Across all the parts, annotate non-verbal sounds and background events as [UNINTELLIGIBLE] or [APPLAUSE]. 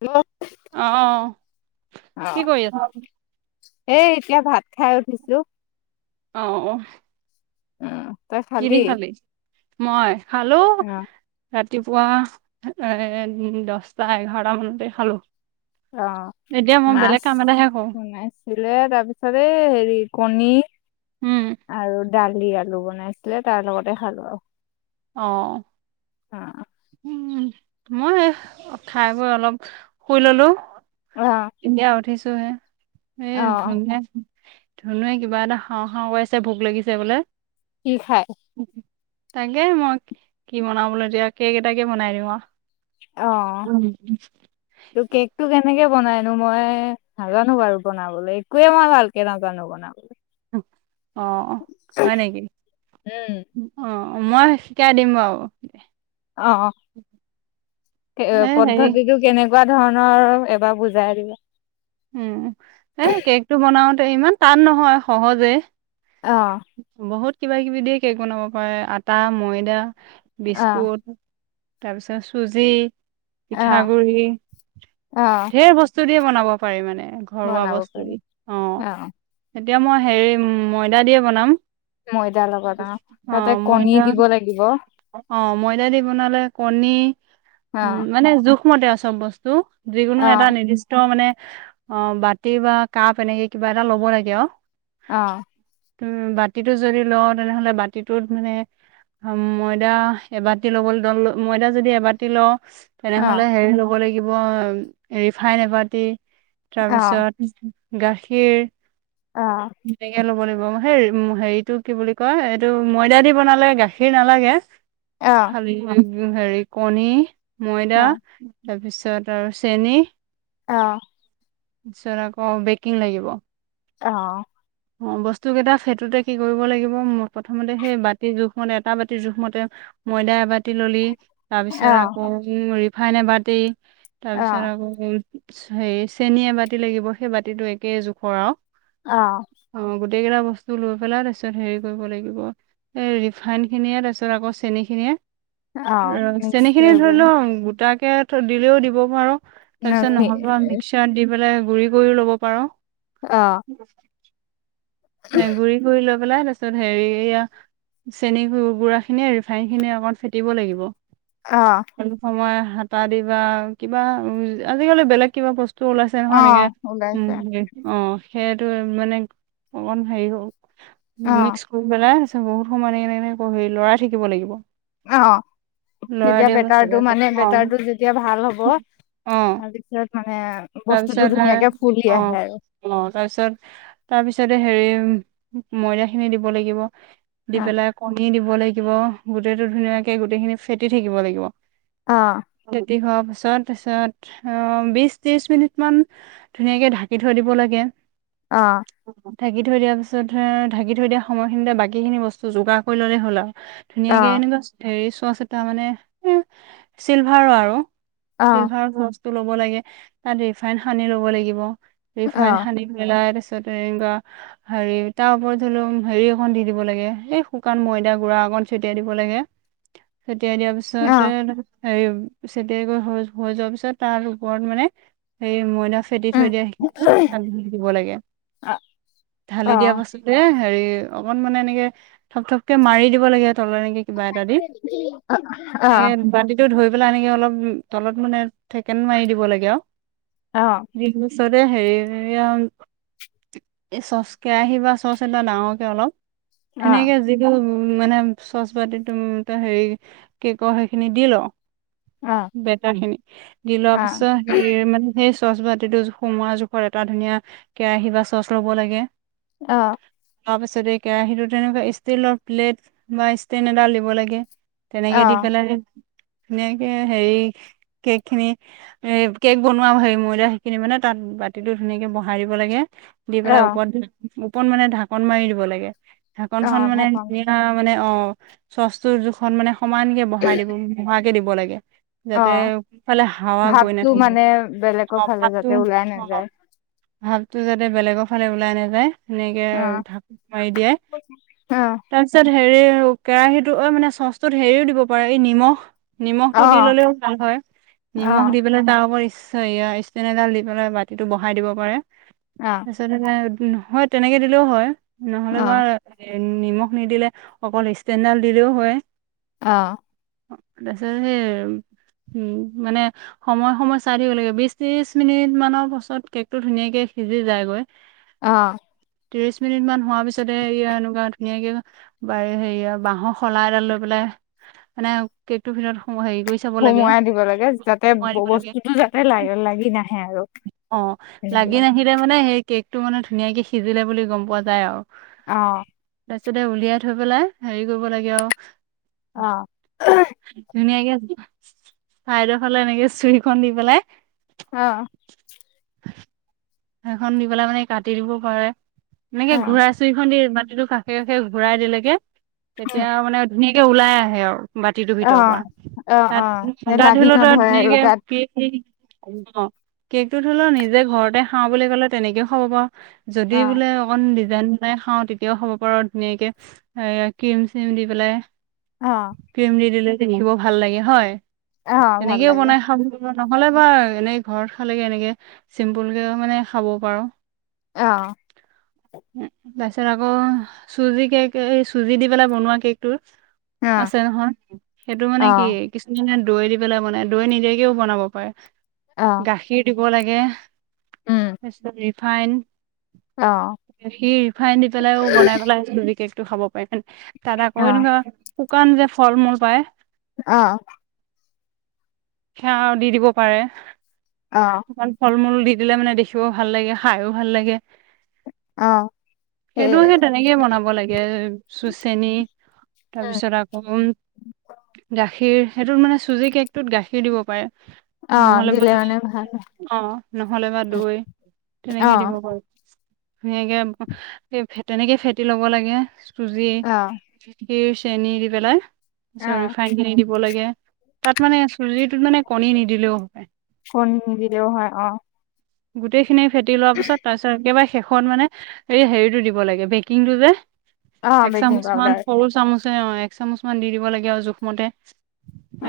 Hello অহ কি অ' কৰি আছ? এই এতিয়া ভাত খাই উঠিছো। আহ অ। উম। তই কি দি খালি মই খালো। অ' ৰাতিপুৱা দচটা এঘাৰটা মানতে খালোঁ। অ' মাছ এটাহে কৰো শুনাইছিলে তাৰপিছতে এই হেৰি কণী। উম আৰু দালি আলু বনাইছো। আছিলে তাৰ লগতে ভাল আৰু। অ'। অ' উম মই খাই বৈ অলপ শুই ললো। অ' এতিয়া উঠিছো ত হে [UNINTELLIGIBLE] এই ধুম অ' হে। ধুনুৱে কিবা এটা হাওঁ খাও কৰিছে ভোক লাগিছে বোলে। কি খায়। তাকে মই কি বনাবলৈ এতিয়া কেক এটাকে বনাই দিওঁ আৰু। অ ত কেকটো কে। তেনেকে বনাইনো মই নাজানো বাৰু বনাবলৈ একোৱয়ে মই ভালকে নাজানো বনাবলৈ। অ হয় নেকি উম অ। অ মই শিকাই দিম বাৰু। অ অ এ পদ্ধতিটো কেনেকুৱা ধৰণৰ। নৰ আৰু এবাৰ বুজাই দিবা। উম হে কেকটো বনাও। ইমান টান নহয় সহজে। অ। বহুত কিবা কিবি দিয়ে কেক বনাব পাৰে আটা, ময়দা। অ' বিস্কুট। তাৰপিছত চুজি। অ' পিঠাগুৰি অ' ধেৰ বস্তু দিয়ে। বনাব পাৰি মানে। ঘৰুৱা বনাব বস্তু পাৰি দি অ। এতিয়া মই হেৰি ময়দা দিয়ে। বনাম। ময়দাৰ লগত অ তাতে কণী ময়দা দিব লাগিব অ অ ময়দা দি বনালে কণী উম মানে জোখ। মতে চব বস্তু। যিকোনো অ এটা নিৰ্দিষ্ট মানে। অ বাতি বা কাপ এনেকে কিবা এটা ল'ব লাগে আৰু। অ। উম বাতিটো যদি লওঁ তেনেহ'লে বাতিটোত মানে ময়দা এবাতি ল'বলৈ ময়দা যদি এবাতি লও। অ তেনেহলে হেৰি ল'ব লাগিব। লাগিব ৰিফাইন এবাতি। অ তাৰপিছত। গাখীৰ। অ সেনেকে লব লাগিব। হে হেৰিটো কি বুলি কৈ এইটো ময়দা দি বনালে গাখীৰ নালাগে। অ হাল হেৰি কণী। ময়দা অ অ তাৰপিছত। তাৰ তাৰপিছত চেনী। অহ। তাৰপিছত আকৌ বেকিং লাগিব। অ। অ বস্তু কেইটা সেইটোতে কি কৰিব লাগিব প্ৰথমতে সেই বাতিৰ জোখমতে এটা বাতিৰ জোখমতে ময়দা এবাতি। কুতি ললি তাৰ অ অ পিছত আকৌ। ফাইন এবাতি তাপিছত আকৌ হেৰি চেনী এবাতি লাগিব, সেই বাতিটো একেই জোখৰ আৰু। অঁহ। অ' গোটেই কেইটা বস্তু লৈ পেলাই তাৰপিছত হেৰি কৰিব লাগিব, এই ৰিফাইন খিনিয়ে তাৰপিছত আকৌ চেনিখিনিয়ে অ' মিক্স চেনী খিনি কৰিব ধৰি লও গোটাকে দিলেও দিব পাৰ তাৰ পিছত নহ'বা, মিক্সাৰ দি বলে [UNINTELLIGIBLE] গুৰি কৰিও ল'ব পাৰো। অ উম [INAUDIBLE] নে গুৰি কৰি ল পেলাই, তাৰ পিছত হেৰি ইয়া চেনী গ গুৰা খিনিয়ে ৰিফাইন খিনিয়ে অকন ফেটিব লাগিব। অ সময় হাতা দি বা, কিবা আজিকালি বেলেগ কিবা বস্তু টোল আছে নহয় অ এনেকে, ওলাইছে উম' অঁ সেইটো মানে অকন হেৰি হল অ মিক্স কৰি পেলাই বহুত সময় এনেকে'কে'কে হে লৰাই থাকিব লাগিব। অঁ লৰাই তেতিয়া দিয়া পাছত বেটাৰটো মানে অ' বেটাৰটো যেতিয়া ভাল হ'ব, অ' তাৰপিছত মানে, বস্তুটো তাৰপিছত ধুনীয়াকে ফুলি অ' আহে আৰু। তে হেৰি ময়দা খিনি দিব লাগিব দি অ পেলাই কণী দিব ব লাগিব, গোটেইটো ধুনীয়াকৈ, গোটেইখিনি ফেটি থাকিব লাগিব। অ যদি হোৱা ছত পিছত অ' বিশ ত্ৰিশ মিনিট মান ধুনীয়াকে ঢাকি থৈ দিব লাগে অঁ। থঢাকি থৈ দিয়াৰ পিছত ঢাকি থৈ দিয়া সময়খিনিতে বাকীখিনি বস্তু যোগাৰ কৰি ললে হ'ল আৰু। ধুনীয়াকে এনেকুৱা হে চোৱাচিতা মানে এ' চিলভাৰো আৰু অ ফিলভাৰ টো ল'ব লাগে, তাত ৰিফাইন সানি ল'ব লাগিব অ ৰিফাইন হানি পেলাই এনেকুৱা হেৰি, তাৰ ওপৰত ধৰি লও হেৰি অক দি দিব লাগে, সেই শুকান ময়দা গুৰাা অকন ছটিয়াই দিব লাগে অ ততিয়াাৰ [UNINTELLIGIBLE] হেৰি চেটিয়াই গৈ হৈ হৈ যোৱাৰ পিছত তাৰ ওপৰত মানে হে ময়দা। ফেটি উম থৈ দিয়া সেইখিনি [UNINTELLIGIBLE] দিব লাগে ঢালি অ দিয়া পাছতে হেৰি অকন মানে এনেকে থপথপকে মাৰি দিব লাগে তলৰ নেকি। কিবা এটা দি এনে বতিটো ধৰি পেলাই এনেকে অলপ তলত মানে থেকেন মাৰি দিব লাগে আৰু। বিহু ওচৰত এ হেৰি এই চচ কেৰাহী বা চচ এটা ডাঙৰকে অলপ। ধুনীয়াকে যি গুল উ মানে চচ পাতি ত হেৰি কেকৰ সেইখিনি দি ল। বেটা খিনি দি লোৱা পিছত হে মানে সেই চচ বাতিটো সোমোৱা জোখত এটা ধুনীয়া কেৰাহী বা। চচ ল ব' লাগে। অ ' তাৰ পিছতে এই কেৰাহীটো তেনেকুৱা ষ্টীলৰ প্লেট বা ষ্টেন এডটা দিব লাগে। তেনেকে দি পেলাই। ধুনীয়াকে হেৰি কেক খিনি এ কেক বনোৱাাম হেৰি ময়দা সেইখিনি মানে তাত বাতিটো ধুনীয়াকে বহাই দিব লাগে দি পেলই ওপৰত ধ ওপৰত মানে ঢাকন মাৰি দিব লাগে ঢাকনখন মানে ঢাকন ধুনীয়া মানে অ' চচটোৰ জোখত মানে সমানকে বঢহাই দিব ব। দিব লাগে। অ যাতে সোনফালে হাৱা গৈ ভাৱটো নাথাকিব মানে বেলেগৰ ফালে যাতে ওলাই ভ নাযায় ভাৱটো যাতে। বেলেগৰ ফালে ওলাই নাযায়। সেনেকে অ ঢাকোন মাৰি দিয়াই তাৰপিছত হেৰি। আৰু কেৰাহীতো অ' মানে চচতোত হেৰিও দিব পাৰে এই নিমখ অ নিমখতটো দি ললেও ভাল হয় অ নিমখ দি পেলাই [UNINTELLIGIBLE] [UNINTELLIGIBLE] ষ্টেন এডাল দি পেলাই বাতিতো বহাই দিব পাৰে। অ [UNINTELLIGIBLE] নহয় তেনেকে দিলেও হয়। নহ'লে অ মাৰ নিমখ নিদিলে অকল ষ্টেণ্ডাল দিলেও হয়। অ'। তাৰপিছত সেই উম মানে সময়ে সময়ে চাই থাকিব লাগে বিশ ত্ৰিশ মিনিট মানৰ পাছত কেক টো ধুনীয়াকে সিজি যায়গৈ। অ। ত্ৰিশ মিনিট মান হোৱাৰ পিছতে এয়া এনেকুৱা ধুনীয়াকে বাৰে হেৰিয়ে বাঁহৰ শলা এডাল লৈ পেলাই মানে কেকটোৰ ভিতৰত সুমুৱাই হেৰি কৰি চাব লাগে সোমোৱাই দিব লাগে যাতে সোমোৱাই দিব বস্তুটো যাতে লাগে লা-লাগি-লাগি নাহে আৰু অ', লাগি নাহিলে মানে কেকটো মানে ধুনীয়াকে সিজিলে বুলি গম পোৱা যায় আৰু। অ'। তাৰপিছতে উলিয়াই থৈ পেলাই হেৰি কৰিব লাগে আৰু অ ধুনীয়াকে চাইদৰ ফালে এনেকে চুৰিখন নি পেলাই অ। [INAUDIBLE] সেইখন নি পেলাই মানে কাটি দিব পাৰে। এনেকে অ ঘূৰাই চুৰি খন দি মান টো কাষে কাষে ঘূৰাই দিলেগে। তেতিয়া মানে ধুনীয়াকে ওলাই আহে আৰু। বাতিটোৰ অ ভিতৰৰ পৰা অ তাত অ [UNINTELLIGIBLE] লাগি নধৰে আৰু ধুনীয়াকে তাত [UNINTELLIGIBLE] অ' কেক টো ধৰি ল নিজে ঘৰতে খাওঁ বুলি ক'লে তেনেকেও খাব পাৰ যদি অ বোলে অকণ দিজাইন বনাই খাওঁ তেতিয়াও খাব পাৰ ধুনীয়াকে এ ক্ৰীম চিম দি পেলাই। অ ক্ৰিম দি দিলে দেখিব ভাল লাগে হয়। অ ভাল তেনেকেও লাগে বনাই নহ'লে বা এনেই ঘৰত খালেগে এনেকে চিম্পুল কেও মানে খাব পাৰ। অ। তাৰ পিছত আকৌ চুজি কেক এই চুজি দি পেলাই বনোৱা কেকতো অ', আছে নহয় সেইটো মানে কি অ', কিছুমানে দৈ দি পেলাই বনাই দৈ নিদিয়াকেও বনাব পাৰে। অ', গাখীৰ দি দিব‌ লাগে। উম, [INAUDIBLE] ফাইন অ', সি ৰিফাইন দি পেলাইও বনাই পেলাই চুজি কেকটো তো খাব পাৰে তাত আকৌ অ', এনেকোৱা শুকান যে ফল মূল পায়। অঁ। সেয়া দি দিব পাৰে। অ', শুকান ফল মূল দি দিলে মানে দেখিবও ভাল লাগে খায়ো ভাল লাগে। অ', এ সেইটো সেই তেনেকেই বনাব লাগে চু চেনি তাৰপিছত আকৌ গাখীৰ। সেইটোত মানে চুজি কেকটোত গাখীৰ দিব পাৰে। অ', নহ'লে বা দিলে মানে ভাল হয়। অ' নহ'লে বা উম, দৈ তেনেকে দিব অ', পাৰে। ধুনীয়াকে তেনেকে ফেটি লব লাগে। চুজি অ', চুজি চেনী দি পেলাই অ', ৰিফাইন খিনি দিব লাগে। তাত মানে চুজি মানে কণী নিদিলেও হয়। কণ দিলেও হয় অ', গোটেই খিনি ফেটি লোৱাৰ পাছত তাৰ পিছত একেবাৰে শেষত মানে এই হেৰিতটো দিব লাগে বেকিংটো যে। অ', এক বেকিং চামুচমান পাউদাৰ সৰু চামুচ অ'এক চামুচ মান দি দিব লাগে আৰু জোখমতে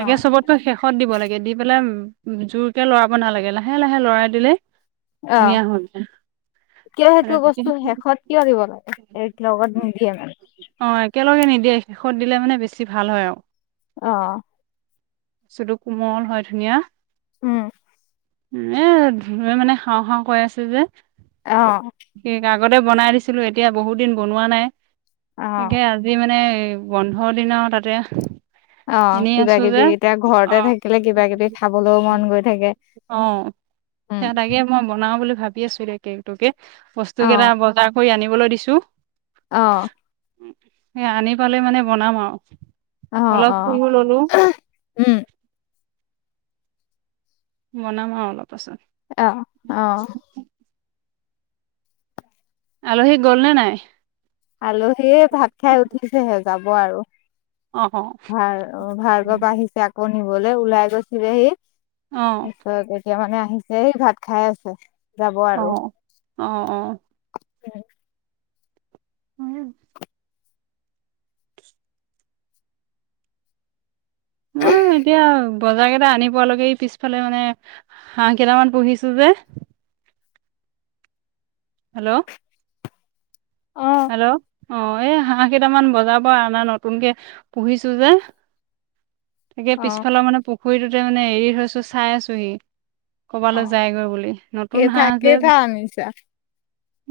একে চবতকৈ শেষত দিব লাগে। দি পেলে জোৰকে লৰাব নালাগে লাহে লাহে লৰাই দিলে অ' ধুনীয়া হৈ যায় কিয় সেইটো মানে বস্তু তেতিয়া শেষত কিয় দিব লাগে এক লগত নিদিয়ে মানে অ' একেলগে নিদিয়ে, শেষত দিলে মানে বেছি ভাল হয় আৰু। অ'। বস্তুটো কোমল হয়, ধুনীয়া। উম। উম। এও মানে খাওঁ, খাওঁ কৈ আছে যে। অ'। আগতে বনাই দিছিলো, এতিয়া বহুত দিন বনোৱা নাই। অ', তাকে আজি মানে। বন্ধৰ দিন আৰু তাতে। অ, এনেই কিবা, আছো যে কিবি এতিয়া অ ঘৰতে থাকিলে কিবা, কিবি খাবলৈও মন গৈ থাকে। সে, উম, তাগে মই বনাওঁ। অ, বুলি ভাবি আছো কেকটোকে। বস্তু কেইটা বজাৰ কৰি আনি। বলৈ দিছো। অহ। সেই আনি পালে মানে বনাম আৰু। অ', হল, অ', সকলোবোৰ ললো। উম, বনাম আৰু অলপ। অ', অ', পাছত। আলহিক গ'ল নে, নাই। আলহিয়ে ভাত খাই উঠিছেহে, যাব আৰু। অ ভা-ভাৰ্গৱ আহিছে আকৌ। নিবলৈ ওলাই গৈছিলেহি। অ [INAUDIBLE] এতিয়া মানে আহিছে, এই ভাত খাই আছে। যাব অ, অ, অ। উম। হম। অ, এতিয়া। বজাৰ কেইটা আনি পোৱালৈকে, পিছফালে মানে হাঁহ কেইটামান পুহিছো যে। হেল্ল'? অ হেল্ল' অ, এই হাঁহ কেইটামান বজাৰৰ পৰা অআনা নতুনকে পুহিছো যে। তাকে অ পিছফালৰ মানে পুখুৰীটোতে মানে এৰি থৈছো। চাই, আছোহি। অ কৰবালৈ যায়গৈ বুলি নতুন কেইটা হাঁহ, যে। কেইটা আনিছা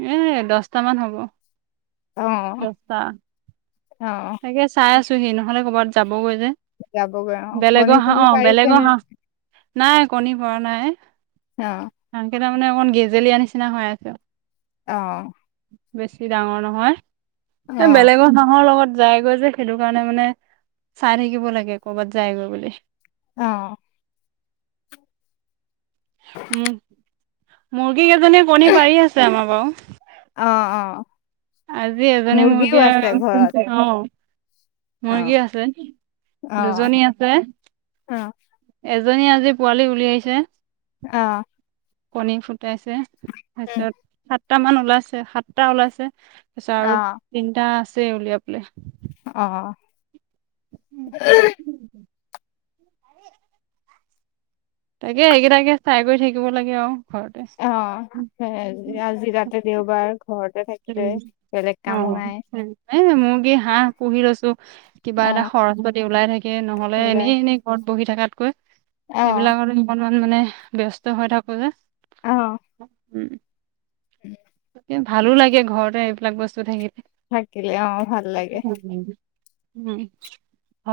এ দচটা মান হ'ব। অ দচটা। অ তাকে চাই আছো। সেই নহ'লে কবাত যাব। হৈ যে যাবগৈ অ কণী বেলেগৰ হাঁহ, চণী অ পাৰিছে বেলেগৰ নে হাঁহ। নাই কণী পৰা নাই। অ। হাঁহ মানে অকণ গেজেলীয়া নিচিনা হৈ আছে। অহ', বেছি ডাঙৰ নহয়। এ বেলেগৰ হাহৰ লগত। যাইগৈ যে সেইটো কাৰণে মানে চাই থাকিব লাগে কৰ'বাত যায়গৈ বুলি। অহ ', উম, মোৰ সি এজনে কণী পাৰি আছে আমাৰ বাৰু। [INAUDIBLE] অহ - অহ আজি এজনী ঘৰত মুৰ্গীয়ে অ মুৰ্গী আছে অ দুজনী আছে অ এজন জনীয়ে আজি পোৱালি উলিয়াইছে। অহ', কণী ফু ফুটাইছে তাৰপিছত সাতটা মান ওলাইছে সাতটা ওলাইছে। তাৰপিছত আৰু তিনিটা আছে উলিয়াবলে। অহ ', [UNINTELLIGIBLE] তাকে সেইকেইটাকে চাই কৰি থাকিব লাগে আৰু। ঘৰতে অহ 'আজি তাতে দেওবাৰ ঘৰতে থাকে অহ' এ মুৰ্গী, হাঁহ পুহি লৈছো অ কিবা এটা খৰচ পাতি ওলাই থাকে নহলে ওলাই এনেই - এনেই ঘৰত বহি থাকাতকৈ অ সেইবিলাকৰ ইমান মানে ব্যস্ত হৈ থাকো যে। [INAUDIBLE] উম। উম। ভালো লাগে ঘৰতে এইবিলাক বস্তু থাকিলে। থাকিলে অহ ভাল লাগে। উম,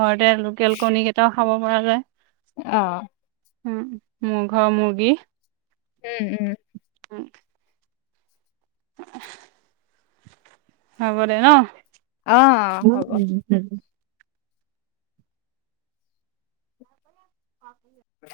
ঘৰতে লোকেল কণী কেইটাও খাব পৰা যায়। অহ ', উম, মোৰ ঘৰৰ মুৰ্গী উম- উম। উম। [INAUDIBLE] হবদে ন অঁ উম হব। উম। [INAUDIBLE]